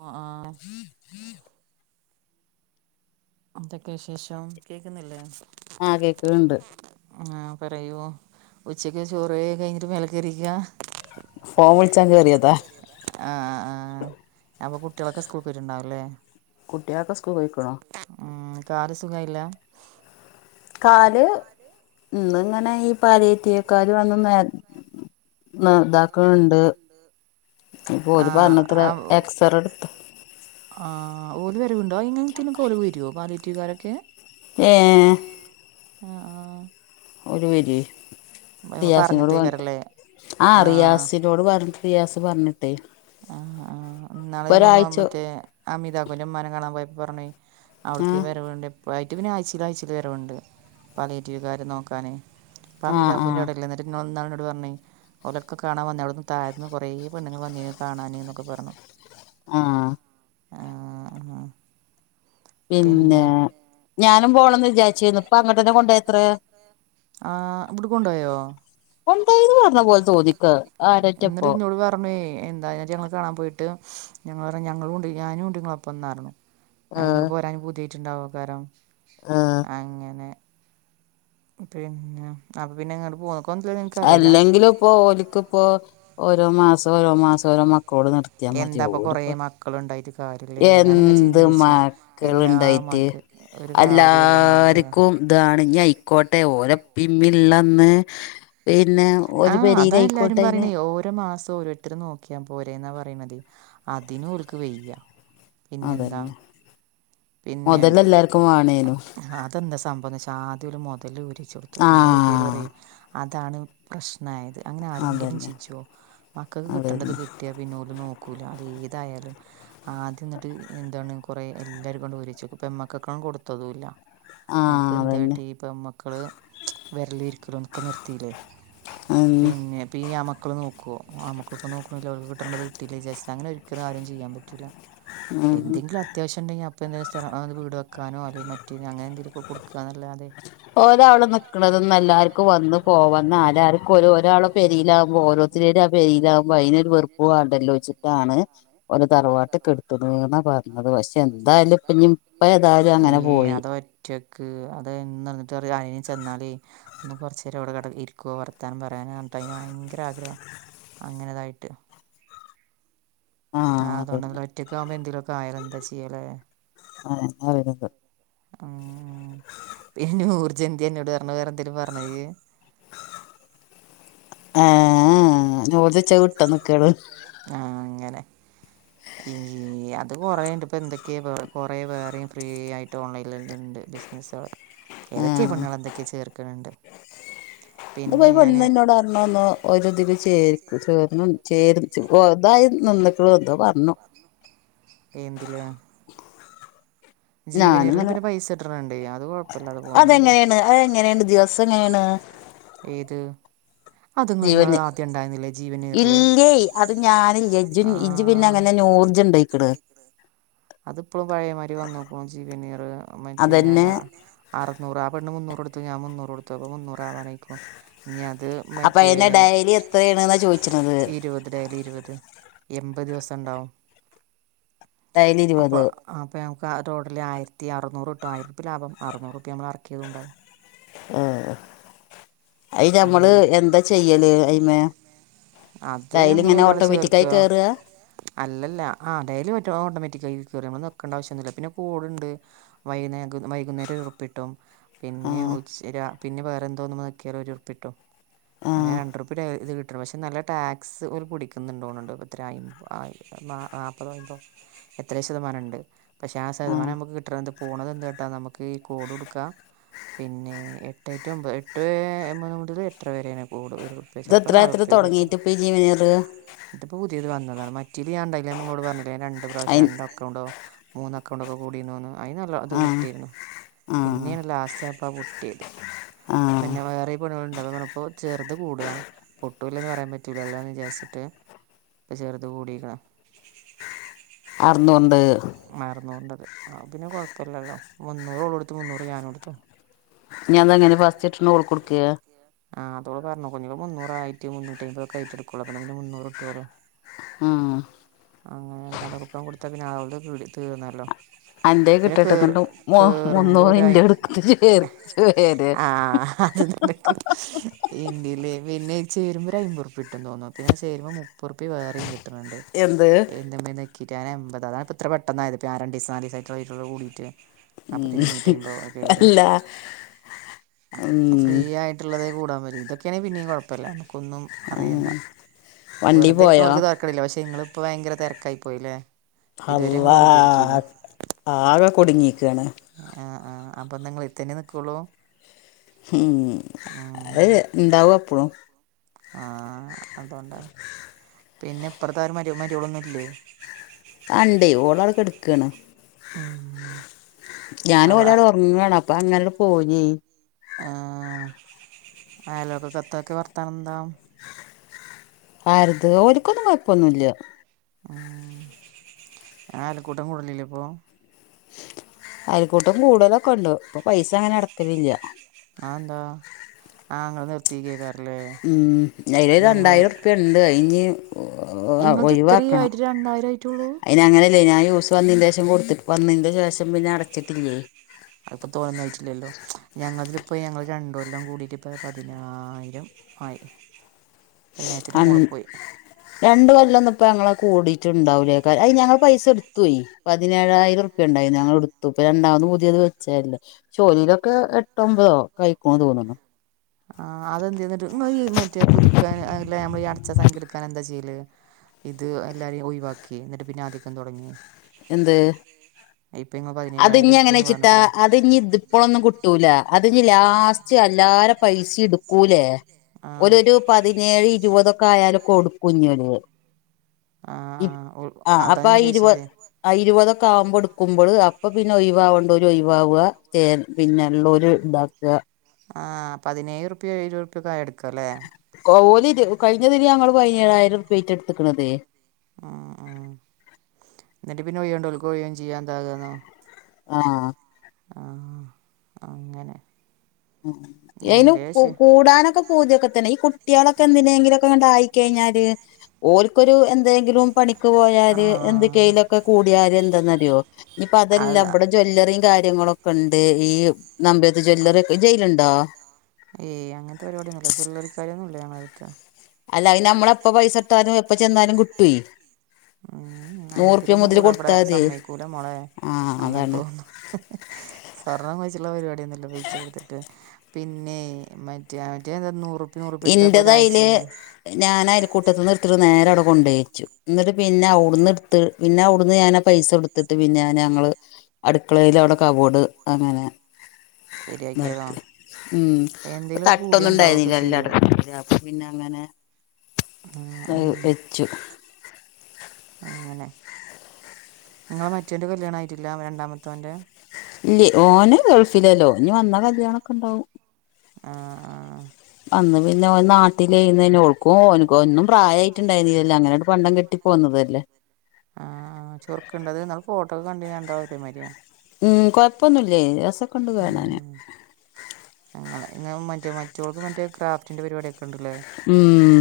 അ ആ [unintelligible] എന്തൊക്കെ വിശേഷം കേക്ക്ന്നില്ലേ ആ കേക്കണ് ണ്ട്. ആഹ പറയൂ ഉച്ചക്ക് ചോറ് യ്കഴിഞ്ഞിട്ട് മേലേ കേയറിയ്ക്ക ഫോം വിളിച്ചാ കേറിയതാ. ആ് ആ് ആ അപ്പൊ കുട്ടികളൊക്കെ സ്കൂൾ പോയിട്ടുണ്ടാവല്ലേ കുട്ടിയൊക്കെ സ്കൂളിക്കണു. ഇംകാൽ സുഖ യിഇല്ല കാല് ഉംന്നിങ്ങനെ ഈ പാലയത്തിവ്ക്കാല് വന്ന് നേ ന്ന് ഇതാക്കണ്ട്. ആ ഒല് പറഞ്ഞത്ര ആ എക്സർടുത്ത് ആ ഓല് വരവുണ്ടോ ഇങ്ങനത്തിനൊക്കെഓലു വരോ പാലിയെറ്റീവ്കാരൊക്കെ. ഏ അ ആഹ്. ഒര് വരി. ആ റിയാസിനോട് പറഞ്ഞ്ട്ട് പറഞ്ഞിട്ടേക്കാരല്ലേ ആ റിയാസിനോട് പറഞ്ഞ്ട്ട് റിയാസ് പറഞ്ഞ്ട്ടേ. ആഹ് ആഹ് ന്നാള് ഞങ്ങള് മ മറ്റേ ഹമീതാക്കുൻ്റമ്മാനെ കാണാൻ പോയപ്പൊ പറഞ്ഞ് അവ്ട്ക്കീ ആഹ് വരവ്ണ്ട് ഇപ്പായിട്ട് പിന്നായ്ച്ചീലായ്ച്ചീല് വരവ്ണ്ട് പാലിയേറ്റീവ്കാര് നോക്കാന്. ആഹ് ആഹ് ഇപ്പമീതാക്കുന്റവ്ടെള്ള് ന്നട്ട് ന്നോട് ന്നാള്ന്നോട് പറഞ്ഞ് ഓലൊക്കെ കാണാൻ വന്ന അവ്ടന്ന് തായത്ത്ന്ന് കൊറേ പെണ്ണുങ്ങള് വന്നീന് കാണാന് ന്നൊക്കെ പറഞ്ഞ്. ആഹ് ആഹ് ഹാ പിന്നെ ഞാനും പോണംന്ന് വിചാരിച്ചീന്നു, ഇപ്പങ്ങണ്ടന്നെ കൊണ്ടോയത്രേ, ആഹ് ഇബ്ട്ക്കൊണ്ടോയോ? കൊണ്ടോയീന്ന് പറഞ്ഞ പോലെ തോന്നിക്ക് ആരേറ്റപ്പോ. പ്പമ്മേ എന്തായാലു ഞങ്ങള് കാണാൻ പോയിട്ട് ഞങ്ങള് പറഞ്ഞ് ഞങ്ങളൂണ്ട് ഞാനൂണ്ട്ങ്ങളപ്പംന്നർഞ്ഞു. ആഹ് അയ്നിങ്ങട്ട് പോരാന് പൂതിയായിട്ട്ണ്ടാവൊയ്കാരം ആഹ് അങ്ങനെ പിന്നെ അപ്പൊ പിന്നെങ്ങട്ട് പോന്നക്കും അല്ലെങ്കിലുപ്പോ ഓല്ക്ക്പ്പോ ഓരോ മാസം ഓരോ മാസം ഓരോ മക്കളോട് നിർ ക്യാ മതി എന്താപ്പം ഓല് കുറേ പ്പ മക്കളുണ്ടായിട്ട് കാര്യമില്ലേ ഞാനിങ്ങനെ എന്ത് ചിന്തിച്ചു എല്ലാ മക്കള്ണ്ടായിട്ട് മക്ക ഒരു കാര്യവുമില്ല മോളെ എല്ലാര്ക്കുംതാണ് ഇഞ്ഞയ്ക്കോട്ടെ ഓലെപ്പീമ്മീള്ളന്ന് ആഹ് അതാ എല്ലാരും അയിന് പറയ്ണേ ഓരോ മാസം ഓരോരു ത്തര് നോക്ക്യാ പോരെന്നാ പറയ്ണത് അതിനോൽക് വെയ്യ പിന്നെന്താ അതന്നെ പിന്നെ. മൊതല് എല്ലാർക്കും വാണേനും അതെന്താ സംഭവന്നെച്ച ആദ്യോല് മൊതലോരിയെച്ച് കൊട്ത്തു ഞങ്ങളെ വീട്ടേര് ആഹ് പറെയ് അതാണ് പ്രശ്നായത് അങ്ങനാരെങ്കിലും അതന്നെ ചെജ്ജോ മക്കക്ക് കിട്ടണ്ടത് അതന്നെ കിട്ട്യാ പിന്നോ നോക്കൂല അതേതായാലും ആദ്യന്നട്ട് എന്താണ് കൊറേ എല്ലാര്ക്കാണ്ട് ഓരിയെച്ച് പെമ്മക്കക്കാ കൊട്ത്തതുല്ല. ആഹ് അതന്നെ അപ്പെന്താട്ടീ പെമ്മക്കള് വരലു ഇരിക്കലൊക്കെ നിർത്തീലെ ഉം പിന്നെ ഇപ്പീ ആമ. മക്കൾ നോക്കോ ആൺമക്കൾ നോക്ക് ണില്ല ഓൽക്ക് കിട്ടണ്ടത് കിട്ടീലെ വിചാരിച്ചാ അങ്ങനൊരിക്കലും ആരും ചെയ്യാൻ പറ്റൂല്ല. ഉം എന്തെങ്കില അത്യാവശ്യണ്ടെങ്കി അപ്പൊന്തെങ്കിലു സ്ഥലം അത് വീട് വെക്കാനോ അല്ലെങ്കി മറ്റ് അങ്ങനെന്തെങ്കിലൊക്കെ കൊട്ക്കാന്നല്ലാതെ. ഓരാള് നിക്ക്ണത് ന്നെല്ലാർക്കും വന്ന് പോക നാലാള്ക്കും ഒരാള് പെരീലാവുമ്പൊ ഓരോ. പെരീലാവുമ്പൊ അയ്നൊരു വെർ‌പ്പ് വാണ്ടെ ലോചിച്ചിട്ടാണ് ഓലെ തറവാട്ട് കെട്ത്ത്ണ്ന്നാ പറഞ്ഞത് പക്ഷെന്തായാലുപ്പഞ്ഞ് ഇപ്പേതായാലും ഈ അങ്ങനെ പോയി. [unintelligible] അത് [unintelligible] അയ്ന് ചെന്നാല്. ഒന്ന് കൊറച്ചേരവ്ടെ കെട ഇര്ക്കോ വർത്താനം പറയാന ർഞ്ഞ്ട്ട് അയിന് ഭയങ്കരാഗ്രഹം അങ്ങനെതായിട്ട് ആഹ് അതോണ്ടൊന്നല്ല ഒറ്റക്കാവ്മ്പോ എന്തേലൊക്കായ ലെന്താ ചെയ്യലേ ആഹ് [unintelligible] ഉം ഉം ഈ നൂർജെന്ത്യെ ഇന്നോട് പറഞ്ഞ് വേറെന്തേലും പറഞ്ഞ ഇയ്യ്. ഏഹ് ഏഹ് നൂർജച്ചത് വിട്ടന്ന്ക്കാണ്. ആഹ് അങ്ങനെ. ഈ അത് കൊറേണ്ട്പ്പെന്തൊക്കേ വേറെ കൊറേ വേറിം ഫ്രീയായിട്ട് ഓൺലൈനിലെന്നണ്ട് [unintelligible] ഏതൊക്കെ ആഹ് പെണ്ണ്ങ്ങളെന്തൊക്കെ ചേർക്ക്ണണ്ട്. ഇന്ന് പെരു പെണ്ണ്ന്നോടർഞ്ഞ്ന്നു ഓലിതില് ചേർ ചേർ ചേ [unintelligible] പ്പോതായി നിന്ന്ക്ക്ണ് ന്തോ പറഞ്ഞു [inaudible] ജീവനെയറില് ഞാനിങ്ങനെ പിന്നെ പൈസ റെണ്ട് അത് കൊഴപ്പല്ലാതെ പോവ്ന്നുണ്ട് അതെങ്ങനെയാണ് അതെങ്ങനേണ് അതെങ്ങനെയാണ് അതെങ്ങനേണ് ദിവസം എങ്ങനെയാണ് ദിവസെങ്ങനേണ്? ഏത്? അത് നിങ്ങളൊന്ന് ജീവന് ആദ്യം ഉണ്ടായിരുന്നില്ലേ ജീവനീറില് ഇല്ലേ ഇല്ല്യെയ് അത് ഞാന്ല്ല്യെ ഇജ് ഇജ് പിന്നങ്ങനെ പിന്നെ നോർ [unintelligible] ഇക്കണ് അതിപ്പോഴും പഴയമാതിരി വന്നോക്കും ജീവനർ മറ്റേ ഞാൻ അതന്നെ അറുന്നൂറ് ആ പെണ് മുന്നൂറ്ടുത്ത് ഞാൻ മുന്നൂറ് കൊടുത്തു മുന്നൂറ് ആവയിരിക്കും ഇനി അത് അപ്പൊ മറ്റേ അയിനെ ഡയലി എത്രയാണ്ന്നാ ചോദിച്ചണത് ഇരുപത്ലായാല ഇരുപത് എൺപത് ദിവസം ഉണ്ടാവും രണ്ടല് ഇരുപത് അപ്പം നമുക്ക് ആ ോട്ടിൽ ആയിത്തി അറുന്നൂറ് എട്ട ആയിരംറപ്പ ലാഭം അറൂറ്റപ്പ നമ്മൾ അറക്കിയതുംണ്ടാവും ഉഏ അയിനെഞമ്മള് അങ്ങനെ എന്താ ചെയ്യല് അയി്നെ അത് നമ്മൾ അതിലിങ്ങനെ ഒരാൾ ഓട്ടോമാറ്റിക്കായി ചേർക്കുക കേറുക അല്ലല്ല ആ അ ഡെലി മറ്റ ഓട്ടോമാറ്റിക്കായിയനിക്കേണ്ട ആവ്യൊന്ന പിന്നെ കോടുണ്ട് വൈകുന്നേ വൈകുന്നേരം ഉറുപ്പിട്ടോ ആ പിന്നെ ഉ പിന്നെ വേറെ എന്തോ നമ്മൾ നിൽക്കിയാലോ ഒരു ഉറുപ്പിട്ടോ ആ അങ്ങനെ രണ്ട് ഉറുപ്പി ഇത് കിട്ടും പക്ഷെ നല്ല ടാക്സ് പുടിക്കുന്നുണ്ടോ [unintelligible] എത്ര ശതമാനുണ്ട് പക്ഷെ ആ ശതമാനം നമുക്ക് കി പോകണത് എന്ത് കേട്ടാ നമുക്ക് ഈ കോഡ് കൊടുക്കാം. പിന്നെ എട്ടറ്റ ഒമ്പത് എട്ട് ഒമ്പത് മുതൽ എത്ര വരെയാണ് കൂടു ഒരു ഇത് ചപ്പോ എത്ര എത്ര നാല്ുപ്പ കിട്ടും തുടങ്ങിട്ട് ഇപ്പ ഈ ജീവനർ ഇപ്പപ്പോ പുതിയത് വന്നതാണ് മറ്റേ ഞാന്തായാല ഇങ്ങോട് പറഞ്ഞില്ല രണ്ട് പ്രാവശ്യ അയി രണ്ടെ അക്കൗണ്ടോ മൂന്ന് അക്കൗണ്ടൊക്കെ കൂടിന്ന്ോന്ന് അതിന് നല്ല അത് ആ കിട്ടിയിരുന്നു ആ പിന്നെയാണ് ലാസ്റ്റ് ആയപ്പോൾ ആ പട്ടിയത് ആഹ് ണികുണ്ടപ്പോ ചെറു കൂടുക പൊട്ടൂില്ലന്ന് പറയാൻ പറ്റൂലല്ലോന്ന് വിചാരിച്ചിട്ട് ഇപ്പ ചെറത് കൂടിണ അറുന്നൂറുണ്ട് അറുന്നൂറിന്റെത് ആ പിന്നെ കുഴപ്പില്ലല്ലോ മുന്നൂറോള എടുത്ത് മുന്നൂറ് ഞാന എടുത്തോ ഞാൻത അങ്ങനെ ഫസ്റ്റ് ഇട്ട ോൾ കൊടുക്കയ ആഹ് ആ പറഞ്ഞോഞ്ഞങ്ങ മൂറയിരത്തി മുന്നൂറ്റി അമ്പതൊക്ക ആയിട്ട എടുക്കുള്ളൂ പിന്ന മുന്നൂറ് ഇട്ടുവല്ലോ ആഹ അങ്ങനെ പിന്നെ അത് ഉറക്കം കൊടുത്ത പിന്നെ തീർന്നല്ലോ എന്റെ പിന്നെ കേറ് കിട്ടട്ടന്ന മ മന്നോ കേറുമ്പോ ഒരായി ഇന്റെ എടുത്ത് ച ചേര് ആ അത് ഇന്ത്യല് പിന്നെ ചേരുമ്പോ ഒരു അമ്പൂറ്പ്പ ഇട്ട തോന്നും പിന്നെ ആ ചേരുമ്പോ മു പറിപ്പി വേറെയും കിട്ടുന്നുണ്ട് എന്ത് എ നക്കിട്ട് എമ്പത്താണ് ഇത്ര പെെന്നായത് കൂടിയിട്ട് ഉ അപ്പത്തിന് ഇരുന്നൂറ്റമ്പത് ഒക്കെ ആയില്ലേ അല്ല ഉ ആയിട്ടുള്ളത് കൂടാൻ മതി ഇതൊക്കെയെ പിന്നെയും കുഴപ്പമല്ലാണ് നക്കൊന്നും അറിയേണ്ട വണ്ടി വെറുതെ പോയോ ഇരിക്കണവർക്ക് തർക്കമില്ല പക്ഷേ നിങ്ങൾ ഇപ്പോൾ ഭയങ്കര തിരക്കായി പോയില്ലേ ഇതുവരെ അല്ല ഞങ്ങള് വെറുതെ ഇരിക്കേന്നു ആകെ കൊടുങ്ങിിക്കയാണ് ആഹ ആ് അപ്പൊ നിങ്ങൾ ഇത്തന്നെ നിൽക്കുള്ളൂ ഉം അത ഉം എന്താവും അപ്പഴും ആഹ് അതുകൊണ്ട് പിന്നെ പ്രധാനം അ മരിളൊന്നുല്ലേ ആണ്ടേ ഒരാളെ കെടക്കാണ് ഉം ഞാനും അവ ഒരാള് ഉറങ്ങാണ് അപ്പൊ അങ്ങനട് പോഞ്ഞി ആ ആയലോക്ക കത്തൊക്കെ വർത്താനം എന്താ ആരുത് ഒരിക്കൊന്നും കുഴപ്പമൊന്നുമല്ല ഉം ആലുക്കൂട്ടം കൂടനില്ലേ ഇപ്പൊ അൽക്കൂട്ടും കൂടുതലൊക്കെ ഉണ്ട് ഇപ്പൊ പൈസ അങ്ങനെ അടക്കല്ലിലാ ആഹ് എന്താ ആഹ് അങ്ങ ഉം. അയിലൊര് ഞങ്ങള് രണ്ടായിരം ഉർപ്ല്യണ്ട്. അയിഞ്ഞ് ഇങ്ങത് ഇത്ര ഒഴിവാക്കണം ആയിട്ട് രണ്ടായിരം ആയിട്ടേ ഉള്ളൂ അയിന് അങ്ങനല്ലേ ഞൻ യൂസ് വന്നതിന്റെ ശേഷം കൊടുത്തിട്ട് വന്നതിന്റെ ശേഷം പിന്നെ അടച്ചിട്ടില്ലേ അതിപ്പോ തോന്നന്നയിട്ടില്ലല്ലോ ഞങ്ങളിപ്പ ഞങ്ങള് രണ്ട് കൊല്ലം കൂടിട്ട് ഇപ്പ പതിനായിരം ആയി. പയിനായിരത്തിന്റെ അൺ മോള്‌ക്കോയി. രണ്ട് കൊല്ലൊന്നും പ്പ ഞങ്ങളത് കൂടിയിട്ട്ണ്ടാവൂല്ലേ. ക അയിന് ഞങ്ങള് പൈസ ഇട്ത്തുവേ. പതിനേഴായിരം ഉർപ്യ ണ്ടായിനി. ഞങ്ങള് ഇട്‌ത്തു ഇപ്പൊ. രണ്ടാമത് പുതിയത് വെച്ച അല്ലേ ജോലയിലൊക്കെ എട്ട്മ്പതോ ക ഴിക്കുമന്ന് തോന്നുന്നു ആ, അതെന്തെന്ന്ട്ട്. ങ്ങള് ഈ മറ്റേ പുതുക്കാന് അല്ല നമ്മള് ഈ അടച്ച സംഖ്യ എടുക്കാന് എന്താ ചെയ്യല്? ഇത് എല്ലാരിം ഒഴിവാക്കി എന്നിട്ട് പിന്നെ ആദ്യം ക്കണ് തുടങ്ങി എന്ത്? ഇപ്പം നിങ്ങൾ പതിനേഴായിരം അത്ഞ്ഞ് എടുത്തുന്ന് എങ്ങനെച്ച്ട്ടാ പറഞ്ഞില്ലേ അതിഞ്ത് ഇപ്പോളൊന്നും കിട്ടൂല അത്ഞ് ലാസ്റ്റ് അല്ലാരെ പൈസ ഇടുക്കൂലേ ആ ഒരു ഒരു പതിനേഴ് ഇരുപതൊക്കെ ആയാല് കൊടുക്കുംന്നേൽ ആ ഇപ്പ് ആ ആഹ് അതാ അപ്പൊ ആ ഞാൻ ഇരുവ ചോദിച്ചത് ആ ഇരുപതൊക്കെ ആവുമ്പൊ ഇടുക്കുമ്പള് അപ്പൊ പിന്നെ ഒഴിവാവെണ്ടോര് ഒഴിവാവ. ചേർ പിന്നെ ഇളേര് ഇണ്ടാക്ക ആ പതിനേഴുറുപ്യോ ഏഴുറുപ്യായൊക്കെ എടുക്കുല്ലേ കൗലിതി കഴിഞ്ഞതിനി ഞങ്ങള് പതിനേഴായിരം ഉറുപ്യാ ആയിറ്റാ ഇട്ത്ത്ക്ക്ണതേ. ഉം ഉം എന്നിട്ട് പിന്നെ വയണ്ടോൽക്കഴയും ചെയ്യാൻ എന്താകാന്നോ ആഹ് ആ. അങ്ങനെ യെയിന് എന്തേ കൂ ശരി. കൂടാനൊക്കെ പൂതിയൊക്കെ തന്നെ. ഈ കുട്ടിയൊളൊക്കെ എന്തിനെങ്കിലൊക്കെണ്ട് ണ്ടായിക്കഴിഞ്ഞാല് ഓൽക്കൊരു എന്തേങ്കിലും പണിക്ക് പോയല് എന്ത് ആ കയിലൊക്കെ കൂടിയാര് എന്താന്നറിയോ ഇനിയിപ്പോ അതെല്ലാം അതാ ഇവിടെ ജോ ജ്യവല്ലറിയും കാര്യങ്ങളൊക്കെ ഉണ്ട് ഈ നമ്പേത് ജ്വല്ലറി ഒക്കെ ജയിലുണ്ടോ ഏയ് അങ്ങനത്തെ പരിപാടൊന്നുമല്ല ജ്യലറിക്കാര്യൊന്നും ഇല്ല ഞങ്ങളെ അടുത്ത് അല്ല അതിന് നമ്മള എപ്പ പൈസ ഇട്ടാലും എപ്പൊ ചെന്നാലും കിട്ടൂ ഉംഹ് അങ്ങനത്തിലൊന്നും കൂടാ ഇവിടെ കൊടുത്താ മതി സമ്മയക്കൂല മോളേ ആഹ് അതാണ് അങ്ങനത്തൊന്നും സ്വർണം വച്ചുള്ള പരിപാടിയൊന്നുമില്ല പൈസ കൊടുത്തിട്ട് ന്നേ.. മറ്റേ ആ മറ്റേ എന്താ നൂറുപ്പ്യ നൂറുപ്പ്യ ട്ത്താ ഇന്റത് അയില് ഒരാഴ്ച്ചയിന്ന് ഞാൻ അയൽക്കൂട്ടത്ത്ന്ന് ഇട്ത്ത്ട്ട് നേരെ അവിടെ കൊണ്ടയിച്ചു എന്നിട്ട് പിന്നെ അവിടുന്ന് ടുത്ത് പിന്നെ അവിടുന്ന് ഞാനാ പൈസ എടു ത്തിട്ട് പിന്നെ ന്ന ഞങ്ങള് അടുക്കളെല് അവിടെ കവോട് അങ്ങനെ ശരിയാക്കിയതോ തായിറ്റ് ഉം എന്തേലും തട്ടൊന്നും കൂടിയ ഉണ്ടാവുകയൊക്കെ ഇണ്ടായിരുന്നില്ല എല്ലാ ചെയ്യും [inaudible] അപ്പ പിന്നെ അങ്ങനെ ആ വെ ആ വെച്ചു. അങ്ങനെ. ഇങ്ങളെ മറ്റേന്റെ കല്യാണം ആയിട്ടില്ല രണ്ടാമത്തോന്റെ. ഇല്ലെ. ഓന് ഗൾഫിലല്ലോ. ഇഞ്ഞ് വന്നാ കല്യാണൊക്കെണ്ടാവും. ആഹ് ആഹ് അന്ന് പിന്നെ ഓൻ നാട്ടില്യ ന്നെഓൾക്കുംഓ ഒന്നും പ്രായമായിട്ട് ഇണ്ടാരുന്നില്ല അങ്ങനെ ണ്ട്‌ പണ്ടം കെട്ടി പോന്നതല്ലേ ആഹ് ആ ചുറുക്കുണ്ടത് ഇന്നാൽ ഫോട്ടോക്കെ കണ്ടിരുന്നു രണ്ടാളും ഒരെ മാരിയാ ഉം. കൊഴപ്പൊന്നുല്ലേ. രസക്കണ്ട് കാണാന്. അങ്ങനെങ്ങന മറ്റ മറ്റോൾക്ക് മറ്റേ ക്രാഫ്റ്റിന്റെ പരിപാടിയൊക്കെ ഉണ്ടല്ലേ. ഉം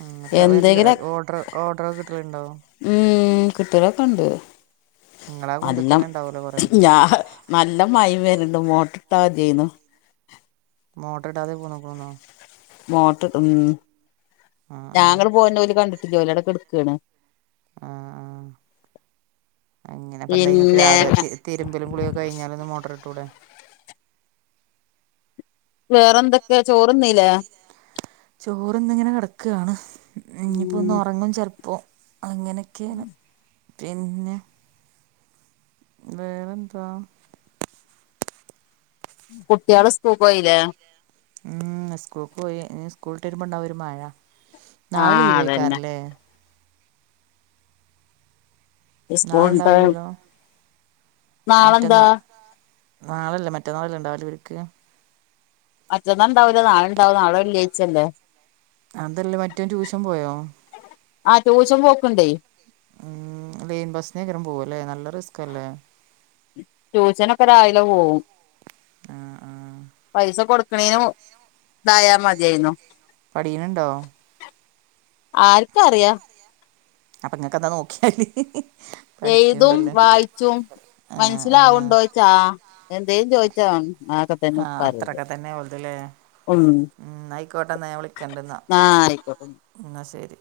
ഉം. ങ്ങട്ട് വ വരല് എന്തെങ്കില ഓർഡറ് ഓർഡറൊക്കെ കിട്ടല് ണ്ടോ? ഉം കിട്ടലൊക്കെണ്ട് നിങ്ങളാ കുണ്ടിൽ അല്ലാം തന്നെ ഉണ്ടാവുമല്ലോ കുറേ ഞാ നല്ല മയിമ് വരുണ്ട് മോട്ടറ് ഇട്ടാ മതിയാരുന്നു മോട്ടർയിടാതെ പോന്നക്കണോ മോട്ടറ് ഇടകു ഉം ആ ഞാൻ ആ ഇങ്ങട് പോര്ന്നത് അവൽ കണ്ടിട്ടില്ല അൽ അവിടെ കിടക്കണ് ആഹ് ആഹ് അങ്ങനെ ഇപ്പം ന്തായി നിങ്ങക്ക് പിന്നെ രാവിലെ തിരു തിരുമ്പലും കുളിയൊക്കേ കഴഞ്ഞാലൊന്ന് മോട്ടർ ഇട്ടൂടെ വേറെ എന്തൊക്കെയ ചോറ് തിന്നില്ലേ ചോറിന്നിങ്ങനെ കടക്കാണ് ഇനിയിപ്പോ ഉം ഒന്ന് ഒറങ്ങും ചെലപ്പോ അങ്ങനെക്കെണ് പിന്നെ വേറെന്താ കുട്ട്യാള് സ് പോയില്ലേ ഉം സ്കൂൾക്ക് പോയി ഇനി സ്കൂളിട്ട് വരുമ്പോടവും ഒരു മഴ നാളെ ആഹ് അതന്നെ ലീവെക്കാരല്ലേ സ്കൂൾണ്ട് നാളെണ്ടാവുല്ലല്ലോ നാളെന്താ മറ്റന്നാ അതെന്താ നാളെല്ല മറ്റേനാളല്ലേ ഇണ്ടാവല് ഇവർക്ക് മറ്റന്നാ ഇണ്ടാവുല്ല നാളണ്ടാവും നാളെ വെള്ളിയായിച്ചല്ലേ അതല്ല മറ്റൊന് ട്യൂഷൻ പോയോ ആഹ് ട്യൂഷൻ പൊക്കണ്ട് ഉം ലെയിൻ ബിസിനെക്കാരെ പോവാ നല്ല റിസ്കല്ലേ ട്യൂഷനൊക്കെ രാവിലെ പോവും ആഹ് ആഹ് പൈസ കൊടുക്കണേനു ഇതായ മതിയായിന്നു പഠിണിണ്ടോ ആർക്കറിയാ അപ്പൊ നിങ്ങക്ക്ന്താ നോക്കിയാല് എയ്തും പഠിക്കണ്ടല്ലോ വായിച്ചും ആഹ് ആഹ് മനസ്സിലാവുണ്ടോയിച്ചാ ആഹ് എന്തേലും ചോയിച്ച [unintelligible] ഞാക്കത്തന്നെ ആഹ് പരേല് അത്രൊക്കെ തന്നെ ഓൽത് ല്ലേ ഉം ഉം ന്നാ ആയിക്കോട്ടെ ന്നായിക്കോട്ടെന്ന ന്നാ ശെരി